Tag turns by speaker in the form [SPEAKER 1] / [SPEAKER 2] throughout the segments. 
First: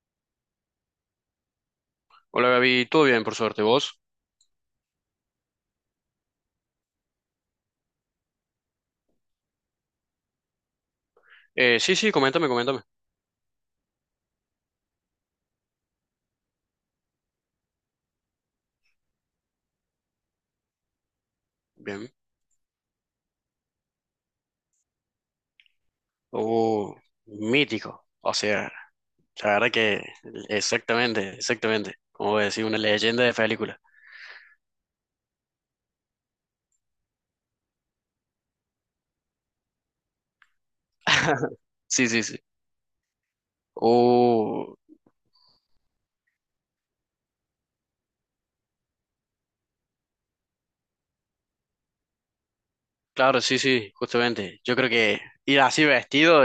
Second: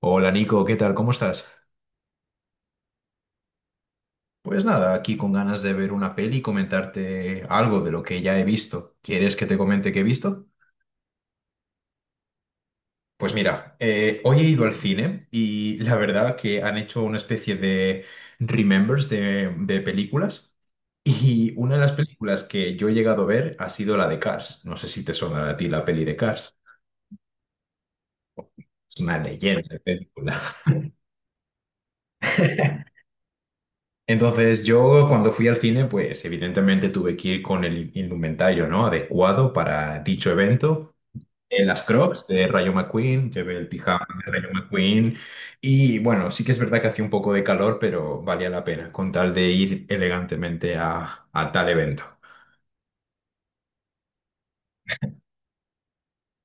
[SPEAKER 1] Hola Nico, ¿qué tal? ¿Cómo estás?
[SPEAKER 2] Hola Gaby, todo bien, por suerte, ¿vos?
[SPEAKER 1] Pues nada, aquí con ganas de ver una peli y comentarte algo de lo que ya he visto. ¿Quieres que te comente qué he visto?
[SPEAKER 2] Sí, sí, coméntame, coméntame.
[SPEAKER 1] Pues mira, hoy he ido al cine y la verdad que han hecho una especie de remembers de películas y una de las
[SPEAKER 2] Bien.
[SPEAKER 1] películas que yo he llegado a ver ha sido la de Cars. No sé si te sonará a ti la peli de Cars.
[SPEAKER 2] Uh, Mítico. O sea,
[SPEAKER 1] Es una
[SPEAKER 2] la
[SPEAKER 1] leyenda
[SPEAKER 2] verdad
[SPEAKER 1] de
[SPEAKER 2] que
[SPEAKER 1] película.
[SPEAKER 2] exactamente, exactamente. Como voy a decir, una leyenda de película.
[SPEAKER 1] Entonces yo cuando fui al cine, pues evidentemente tuve que ir con el indumentario, ¿no?, adecuado para dicho evento. En Las
[SPEAKER 2] Sí, sí,
[SPEAKER 1] Crocs
[SPEAKER 2] sí.
[SPEAKER 1] de Rayo McQueen, llevé el pijama de Rayo
[SPEAKER 2] Uh,
[SPEAKER 1] McQueen y bueno, sí que es verdad que hacía un poco de calor, pero valía la pena con tal de ir elegantemente a tal evento.
[SPEAKER 2] claro, sí, sí, justamente. Yo creo que ir así vestido,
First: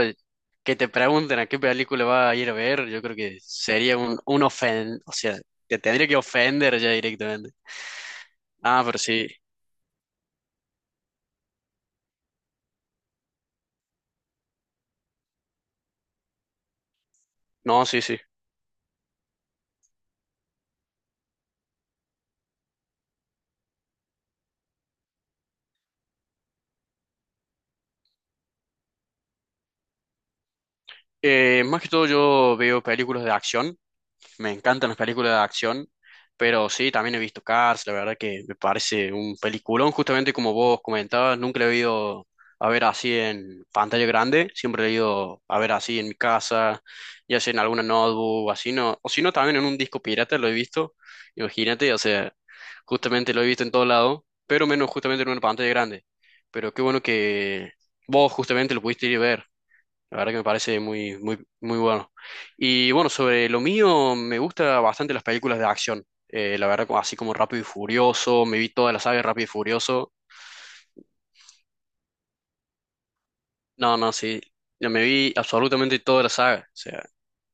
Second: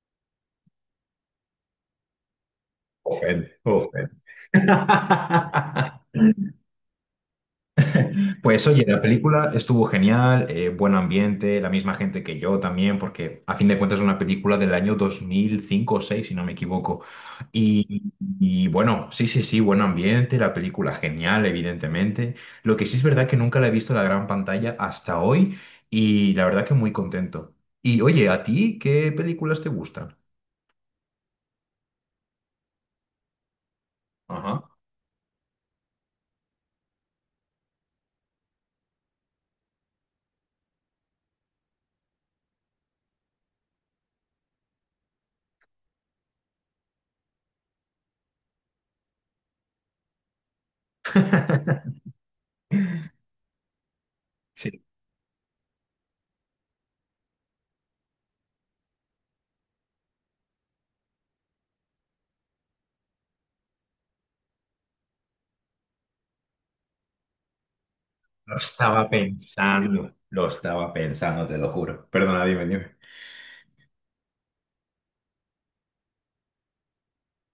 [SPEAKER 2] que te pregunten a qué película vas a ir a ver, yo creo que
[SPEAKER 1] Ofende,
[SPEAKER 2] sería
[SPEAKER 1] ofende.
[SPEAKER 2] o sea, te tendría que ofender ya directamente.
[SPEAKER 1] Pues
[SPEAKER 2] Ah,
[SPEAKER 1] oye,
[SPEAKER 2] pero
[SPEAKER 1] la
[SPEAKER 2] sí.
[SPEAKER 1] película estuvo genial, buen ambiente, la misma gente que yo también, porque a fin de cuentas es una película del año 2005 o 2006 si no me equivoco.
[SPEAKER 2] No, sí,
[SPEAKER 1] Y,
[SPEAKER 2] sí.
[SPEAKER 1] y bueno, sí, sí, sí, buen ambiente, la película genial, evidentemente. Lo que sí es verdad que nunca la he visto en la gran pantalla hasta hoy y la verdad que muy contento. Y oye, ¿a ti qué películas te gustan?
[SPEAKER 2] Más que todo yo veo películas de acción, me
[SPEAKER 1] Ajá.
[SPEAKER 2] encantan las películas de acción, pero sí, también he visto Cars, la verdad que me parece un peliculón, justamente como vos comentabas, nunca lo he ido a ver así en pantalla grande, siempre lo he ido a ver así en mi casa, ya sea en alguna notebook, o así no, o si no también en un disco pirata lo he visto, imagínate, o sea, justamente lo he visto en todo lado, pero
[SPEAKER 1] Sí,
[SPEAKER 2] menos justamente en una pantalla grande, pero qué bueno que vos justamente lo pudiste ir a ver. La verdad que me parece muy, muy, muy bueno. Y bueno, sobre lo mío, me gusta bastante las películas de acción. La verdad, así como Rápido y Furioso, me vi toda la saga de Rápido y Furioso.
[SPEAKER 1] lo estaba pensando, te lo juro. Perdona, dime, dime.
[SPEAKER 2] No, no, sí. Yo me vi absolutamente toda la saga. O sea,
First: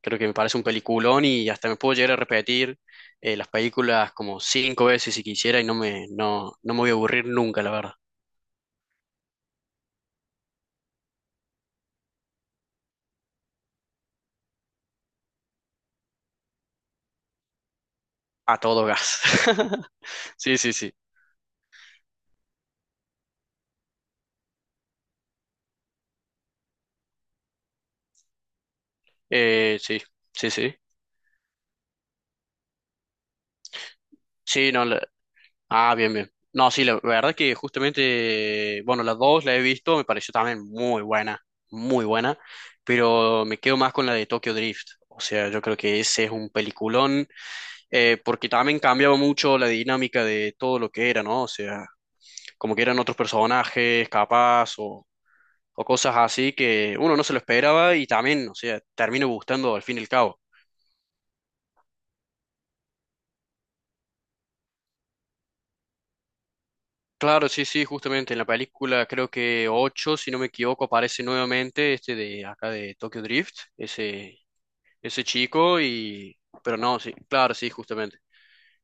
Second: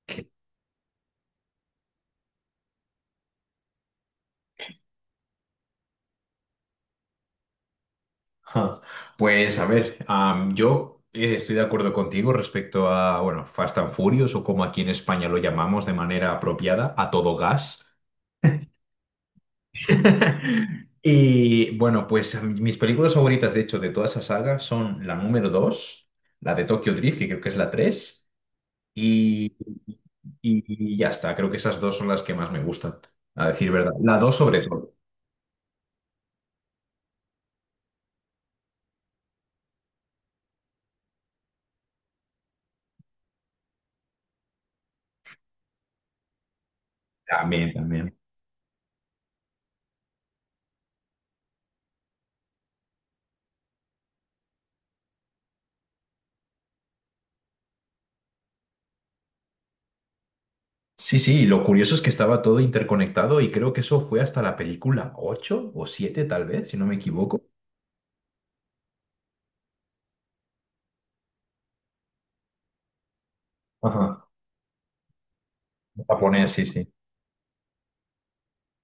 [SPEAKER 2] creo que me parece un peliculón y hasta me puedo llegar a repetir las películas como cinco veces si quisiera y no me voy a aburrir nunca, la verdad.
[SPEAKER 1] Ja. Pues a ver, yo estoy de acuerdo contigo respecto a, bueno, Fast and Furious o como aquí en España lo llamamos de manera apropiada, a todo gas.
[SPEAKER 2] A todo gas. Sí, sí, sí.
[SPEAKER 1] Y bueno, pues mis películas favoritas, de hecho, de toda esa saga son la número 2, la de Tokyo Drift, que creo que es la 3, y,
[SPEAKER 2] Sí, sí, sí.
[SPEAKER 1] y ya está, creo que esas dos son las que más me gustan, a decir verdad. La 2 sobre
[SPEAKER 2] Sí, no,
[SPEAKER 1] todo.
[SPEAKER 2] la- Ah, bien, bien. No, sí, la verdad que justamente, bueno, las dos la he visto, me pareció también muy buena, pero me quedo más con la de Tokyo Drift. O sea, yo creo que ese es un peliculón,
[SPEAKER 1] También, también.
[SPEAKER 2] porque también cambiaba mucho la dinámica de todo lo que era, ¿no? O sea, como que eran otros personajes, capaz, o cosas así que uno no se lo esperaba y también, o sea, termina gustando al fin y al cabo.
[SPEAKER 1] Sí, sí, y lo curioso es que estaba todo interconectado y creo que eso fue hasta la película 8 o 7 tal vez, si no me equivoco.
[SPEAKER 2] Claro, sí, sí, justamente en la película creo que 8, si no me equivoco, aparece nuevamente este de acá de Tokyo Drift,
[SPEAKER 1] Ajá.
[SPEAKER 2] ese chico y...
[SPEAKER 1] Japonés, sí,
[SPEAKER 2] Pero
[SPEAKER 1] sí.
[SPEAKER 2] no, sí, claro, sí, justamente.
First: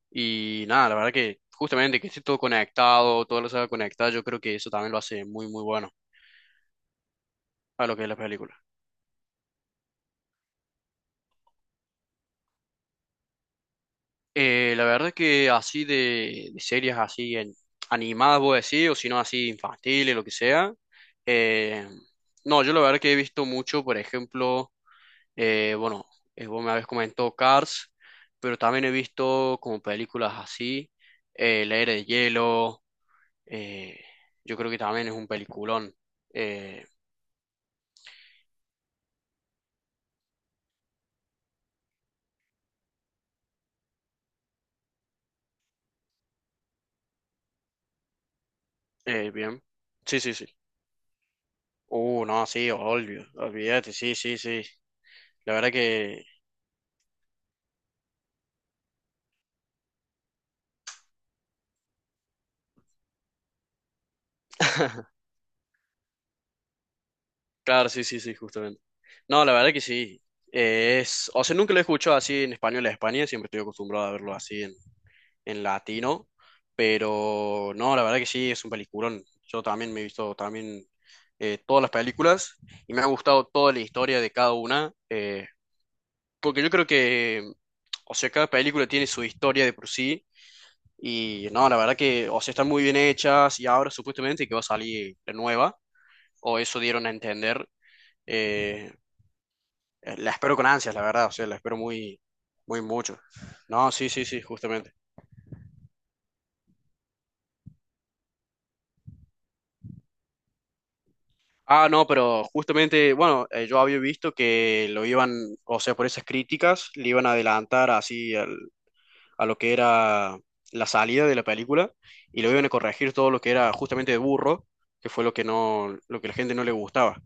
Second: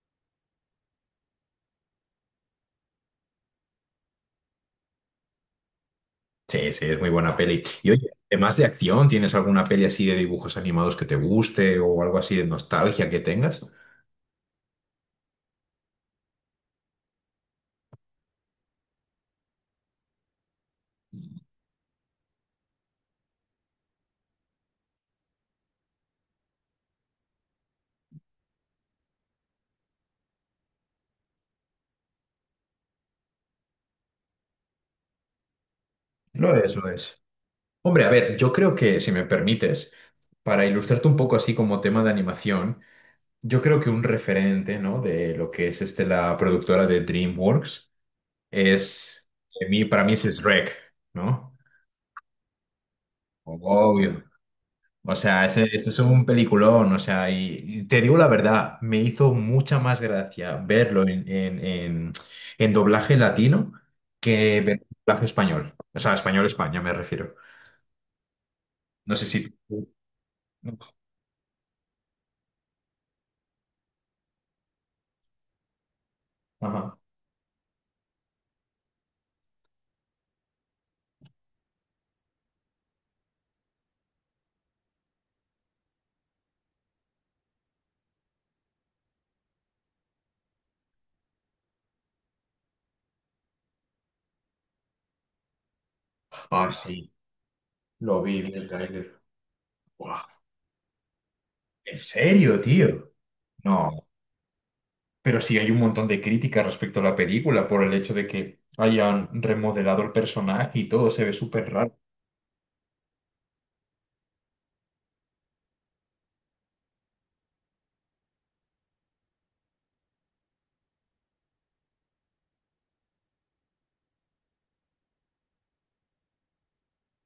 [SPEAKER 2] Y nada, la verdad que justamente que esté todo conectado, todo lo saga conectada, yo creo que eso también lo hace muy, muy bueno
[SPEAKER 1] Sí, sí, es muy buena peli.
[SPEAKER 2] a
[SPEAKER 1] Y
[SPEAKER 2] lo que
[SPEAKER 1] oye,
[SPEAKER 2] es la
[SPEAKER 1] además
[SPEAKER 2] película.
[SPEAKER 1] de acción, ¿tienes alguna peli así de dibujos animados que te guste o algo así de nostalgia que tengas?
[SPEAKER 2] La verdad que así de series así animadas, voy a decir, o si no así infantiles, lo que sea. eh, no, yo la verdad que he visto mucho, por ejemplo... Bueno, vos me habéis comentado Cars, pero también he visto como películas así, La Era de Hielo, eh, yo creo que también es un peliculón.
[SPEAKER 1] Lo es,
[SPEAKER 2] Eh,
[SPEAKER 1] lo es. Hombre, a ver, yo creo que, si me permites, para ilustrarte un poco así como tema de animación, yo creo que un referente, ¿no?, de lo que es este, la productora de DreamWorks. Es,
[SPEAKER 2] Bien,
[SPEAKER 1] de mí, para mí
[SPEAKER 2] sí,
[SPEAKER 1] ese
[SPEAKER 2] sí,
[SPEAKER 1] es
[SPEAKER 2] sí.
[SPEAKER 1] Shrek, ¿no?
[SPEAKER 2] No, sí, obvio, olvídate, sí,
[SPEAKER 1] Obvio.
[SPEAKER 2] sí, sí.
[SPEAKER 1] O sea,
[SPEAKER 2] La
[SPEAKER 1] ese,
[SPEAKER 2] verdad
[SPEAKER 1] ese es
[SPEAKER 2] que,
[SPEAKER 1] un peliculón, o sea, y te digo la verdad, me hizo mucha más gracia verlo en doblaje latino que ver doblaje español. O sea, español-España me refiero.
[SPEAKER 2] claro, sí, sí, sí, justamente.
[SPEAKER 1] No sé si...
[SPEAKER 2] No, la verdad que sí. O sea, nunca lo he escuchado así en español a España, siempre estoy acostumbrado a verlo así en latino,
[SPEAKER 1] Ajá.
[SPEAKER 2] pero no, la verdad que sí, es un peliculón. Yo también me he visto también todas las películas y me ha gustado toda la historia de cada una, porque yo creo que, o sea, cada película tiene su historia de por sí y no, la verdad que, o sea, están muy bien hechas y ahora supuestamente que va a salir la nueva, o
[SPEAKER 1] Ah,
[SPEAKER 2] eso
[SPEAKER 1] sí,
[SPEAKER 2] dieron a entender.
[SPEAKER 1] lo vi, vi el
[SPEAKER 2] eh,
[SPEAKER 1] tráiler. Buah.
[SPEAKER 2] la espero con ansias, la verdad, o sea, la espero
[SPEAKER 1] ¿En
[SPEAKER 2] muy,
[SPEAKER 1] serio,
[SPEAKER 2] muy
[SPEAKER 1] tío?
[SPEAKER 2] mucho. No,
[SPEAKER 1] No.
[SPEAKER 2] sí, sí, sí, justamente.
[SPEAKER 1] Pero sí hay un montón de críticas respecto a la película por el hecho de que hayan remodelado el personaje y todo se ve súper
[SPEAKER 2] Ah,
[SPEAKER 1] raro.
[SPEAKER 2] no, pero justamente, bueno, yo había visto que lo iban, o sea, por esas críticas, le iban a adelantar así a lo que era la salida de la película y lo iban a corregir todo lo que era justamente de burro, que fue lo que la gente no le gustaba,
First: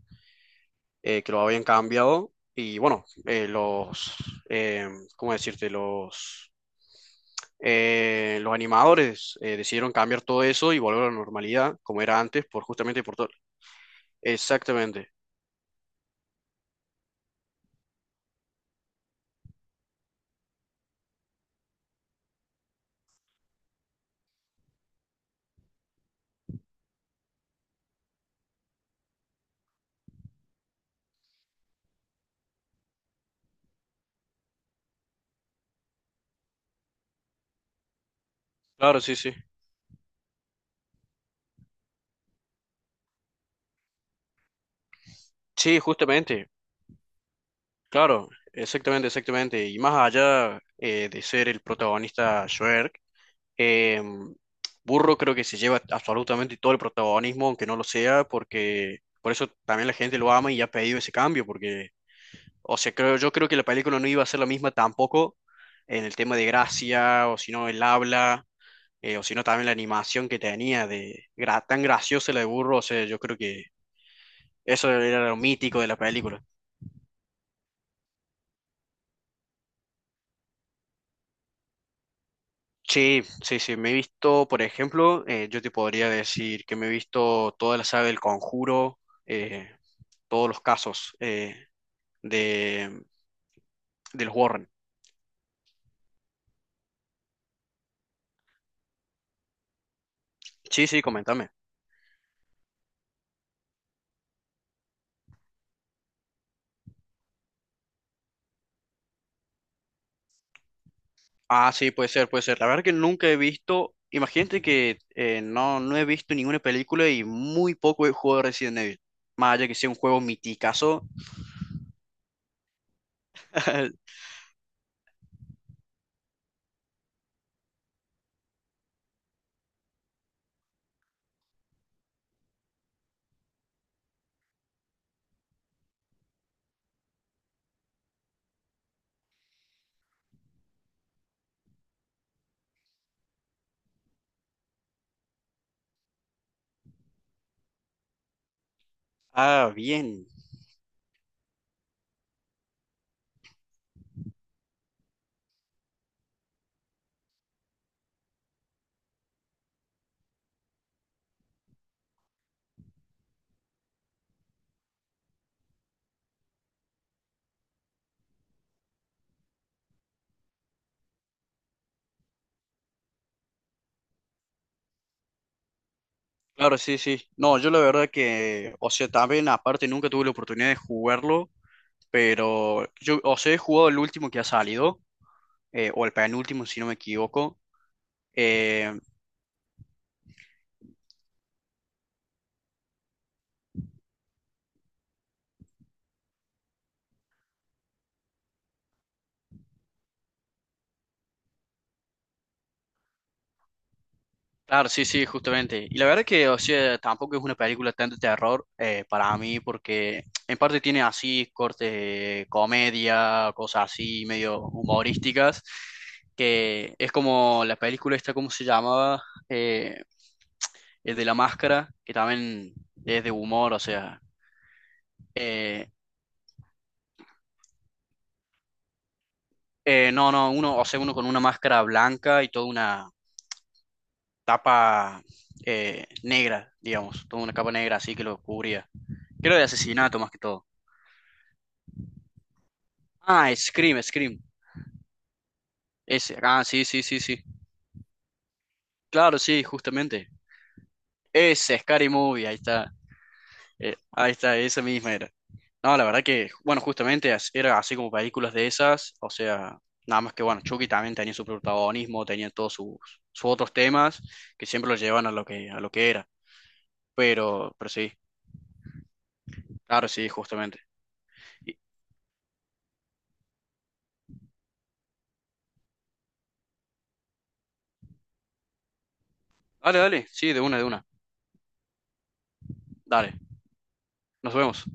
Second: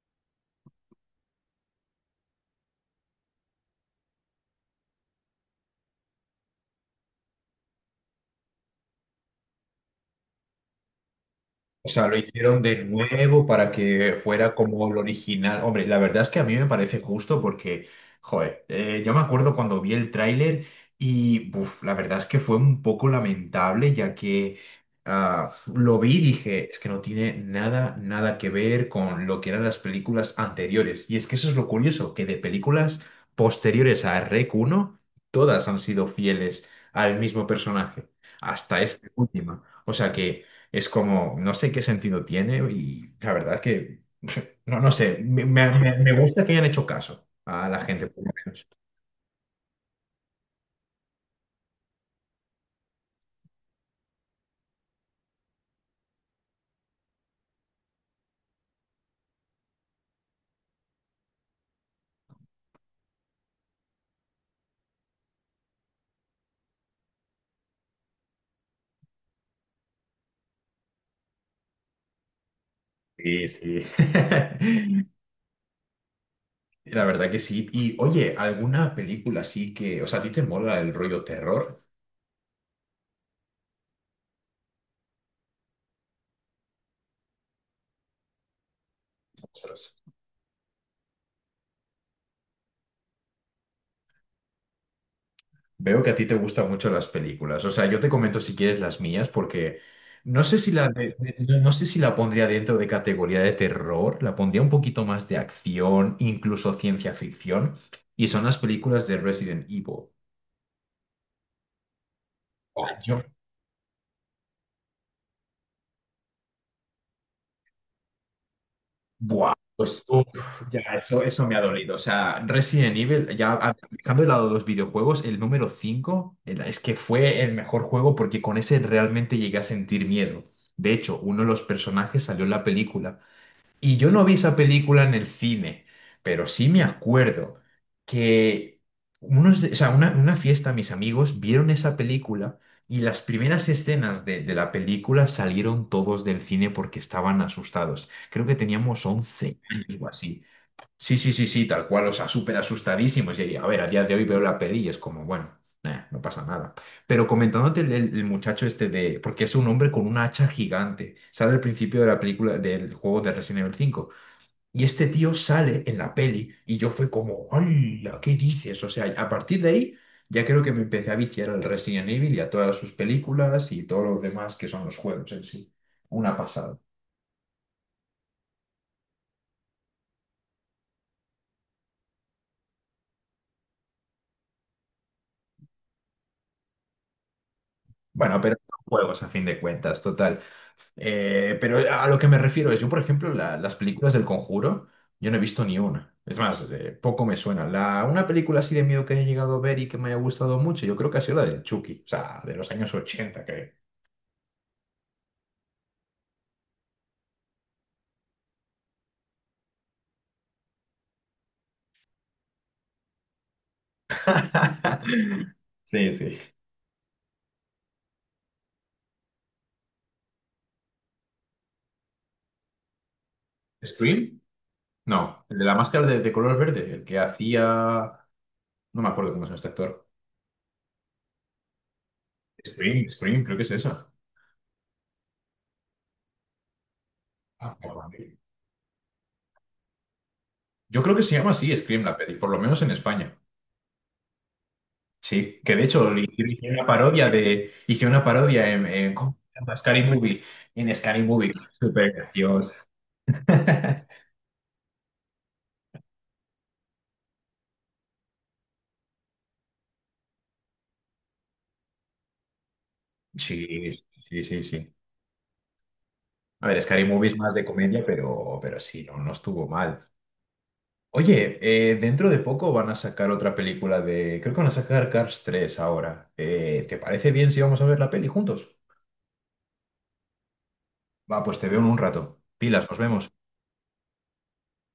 [SPEAKER 2] que lo habían cambiado y bueno, eh, ¿cómo decirte? Los animadores decidieron cambiar todo eso y volver a la normalidad
[SPEAKER 1] O
[SPEAKER 2] como
[SPEAKER 1] sea, lo
[SPEAKER 2] era antes,
[SPEAKER 1] hicieron
[SPEAKER 2] por
[SPEAKER 1] de
[SPEAKER 2] justamente por todo.
[SPEAKER 1] nuevo para que fuera como lo
[SPEAKER 2] Exactamente.
[SPEAKER 1] original. Hombre, la verdad es que a mí me parece justo porque, joder, yo me acuerdo cuando vi el tráiler y, buf, la verdad es que fue un poco lamentable ya que ah, lo vi y dije, es que no tiene nada, nada que ver con lo que eran las películas anteriores. Y es que eso es lo curioso, que de películas posteriores a Rec uno todas han sido fieles al mismo personaje, hasta
[SPEAKER 2] Claro,
[SPEAKER 1] esta
[SPEAKER 2] sí, sí.
[SPEAKER 1] última. O sea que... Es como, no sé qué sentido tiene y la verdad es que, no, no sé,
[SPEAKER 2] Sí,
[SPEAKER 1] me gusta
[SPEAKER 2] justamente,
[SPEAKER 1] que hayan hecho caso a la gente, por lo
[SPEAKER 2] claro,
[SPEAKER 1] menos.
[SPEAKER 2] exactamente, exactamente. Y más allá de ser el protagonista Shrek, eh, Burro creo que se lleva absolutamente todo el protagonismo, aunque no lo sea, porque por eso también la gente lo ama y ha pedido ese cambio, porque, o sea, yo creo que la película no iba a ser la misma tampoco en el tema de gracia, o si no, el habla, o si no, también la animación que tenía de tan graciosa la de Burro, o sea, yo creo
[SPEAKER 1] Sí,
[SPEAKER 2] que
[SPEAKER 1] sí.
[SPEAKER 2] eso era lo mítico de la película.
[SPEAKER 1] La verdad que sí. Y oye, ¿alguna película así que, o sea, a ti te mola el rollo terror?
[SPEAKER 2] Sí, sí, sí, me he visto, por ejemplo, yo te podría decir que me he visto toda la saga del Conjuro, eh,
[SPEAKER 1] Ostras.
[SPEAKER 2] todos los casos de, de los Warren.
[SPEAKER 1] Veo que a ti te gustan mucho las películas. O sea, yo te comento si quieres las mías, porque no sé si
[SPEAKER 2] Sí,
[SPEAKER 1] la,
[SPEAKER 2] sí, coméntame.
[SPEAKER 1] no, no sé si la pondría dentro de categoría de terror, la pondría un poquito más de acción, incluso ciencia ficción, y son las películas de Resident Evil.
[SPEAKER 2] Ah, sí, puede ser, puede ser. La verdad
[SPEAKER 1] Oh,
[SPEAKER 2] que
[SPEAKER 1] yo,
[SPEAKER 2] nunca he visto, imagínate que no he visto ninguna película y muy poco he jugado Resident Evil,
[SPEAKER 1] buah,
[SPEAKER 2] más allá que sea un
[SPEAKER 1] pues
[SPEAKER 2] juego
[SPEAKER 1] uf, ya,
[SPEAKER 2] miticazo.
[SPEAKER 1] eso me ha dolido. O sea, Resident Evil, ya dejando de lado los videojuegos, el número 5 es que fue el mejor juego porque con ese realmente llegué a sentir miedo. De hecho, uno de los personajes salió en la película. Y yo no vi esa película en el cine, pero sí me acuerdo que unos, o sea, una fiesta, mis amigos vieron esa película y las primeras escenas de la película salieron todos del cine porque estaban asustados. Creo que teníamos once
[SPEAKER 2] Ah,
[SPEAKER 1] años o
[SPEAKER 2] bien.
[SPEAKER 1] así. Sí, sí, sí, sí, tal cual, o sea, súper asustadísimos. Y a ver, a día de hoy veo la peli y es como, bueno, nah, no pasa nada. Pero comentándote el muchacho este de, porque es un hombre con una hacha gigante, sale al principio de la película, del juego de Resident Evil 5. Y este tío sale en la peli y yo fue como, ¡hala! ¿Qué dices? O sea, a partir de ahí ya creo que me empecé a viciar al Resident Evil y a todas sus películas y todo lo demás que son los juegos en sí. Una
[SPEAKER 2] Claro,
[SPEAKER 1] pasada.
[SPEAKER 2] sí, sí. No, yo la verdad que, o sea, también aparte nunca tuve la oportunidad de jugarlo. Pero yo, o sea, he jugado el último que ha salido, o el penúltimo, si no me equivoco.
[SPEAKER 1] Bueno, pero son
[SPEAKER 2] Eh,
[SPEAKER 1] juegos a fin de cuentas, total. Pero a lo que me refiero es, yo por ejemplo, las películas del Conjuro, yo no he visto ni una. Es más, poco me suena. La, una película así de miedo que haya llegado a ver y que me haya gustado mucho, yo creo que ha sido la del Chucky, o sea, de los años ochenta, creo.
[SPEAKER 2] claro, sí, sí, justamente. Y la verdad que, o sea, tampoco es una película tanto de terror para mí, porque en parte tiene así cortes de comedia, cosas así, medio humorísticas,
[SPEAKER 1] Sí, sí.
[SPEAKER 2] que es como la película esta, ¿cómo se llamaba? Eh, el de la máscara, que también es de humor, o sea...
[SPEAKER 1] ¿Scream? No, el de la
[SPEAKER 2] eh,
[SPEAKER 1] máscara de color verde, el que hacía... No me acuerdo cómo se llama este actor.
[SPEAKER 2] no, no, uno, o sea, uno con una máscara blanca y toda
[SPEAKER 1] Scream,
[SPEAKER 2] una
[SPEAKER 1] Scream, creo que es esa.
[SPEAKER 2] tapa negra, digamos, toda una capa
[SPEAKER 1] Ah,
[SPEAKER 2] negra
[SPEAKER 1] bueno.
[SPEAKER 2] así que lo cubría. Creo de asesinato más que todo.
[SPEAKER 1] Yo creo que se llama así Scream la peli, por lo menos en España.
[SPEAKER 2] Ah, Scream, Scream.
[SPEAKER 1] Sí, que de hecho le
[SPEAKER 2] Ese. Ah,
[SPEAKER 1] hicieron
[SPEAKER 2] sí,
[SPEAKER 1] una
[SPEAKER 2] sí, sí,
[SPEAKER 1] parodia
[SPEAKER 2] sí.
[SPEAKER 1] de. Hicieron una parodia en, ¿cómo
[SPEAKER 2] Claro,
[SPEAKER 1] se
[SPEAKER 2] sí,
[SPEAKER 1] llama? Scary
[SPEAKER 2] justamente.
[SPEAKER 1] Movie. En Scary Movie.
[SPEAKER 2] Ese, Scary
[SPEAKER 1] Súper
[SPEAKER 2] Movie, ahí
[SPEAKER 1] gracioso.
[SPEAKER 2] está. Ahí está, esa misma era. No, la verdad que, bueno, justamente era así como películas de esas. O sea, nada más que, bueno, Chucky también tenía su protagonismo, tenía todos sus
[SPEAKER 1] Sí,
[SPEAKER 2] otros temas
[SPEAKER 1] sí, sí,
[SPEAKER 2] que siempre
[SPEAKER 1] sí.
[SPEAKER 2] lo llevan a lo que era.
[SPEAKER 1] A ver, Scary Movie es más de
[SPEAKER 2] Pero
[SPEAKER 1] comedia,
[SPEAKER 2] sí,
[SPEAKER 1] pero sí, no, no estuvo mal.
[SPEAKER 2] claro, sí, justamente.
[SPEAKER 1] Oye,
[SPEAKER 2] Y-
[SPEAKER 1] dentro de poco van a sacar otra película de. Creo que van a sacar Cars tres ahora. ¿Te parece bien si vamos a ver la peli juntos?
[SPEAKER 2] Dale, dale, sí, de una, de una.
[SPEAKER 1] Va, pues te veo en un rato. Pilas, nos vemos.
[SPEAKER 2] Dale, nos vemos.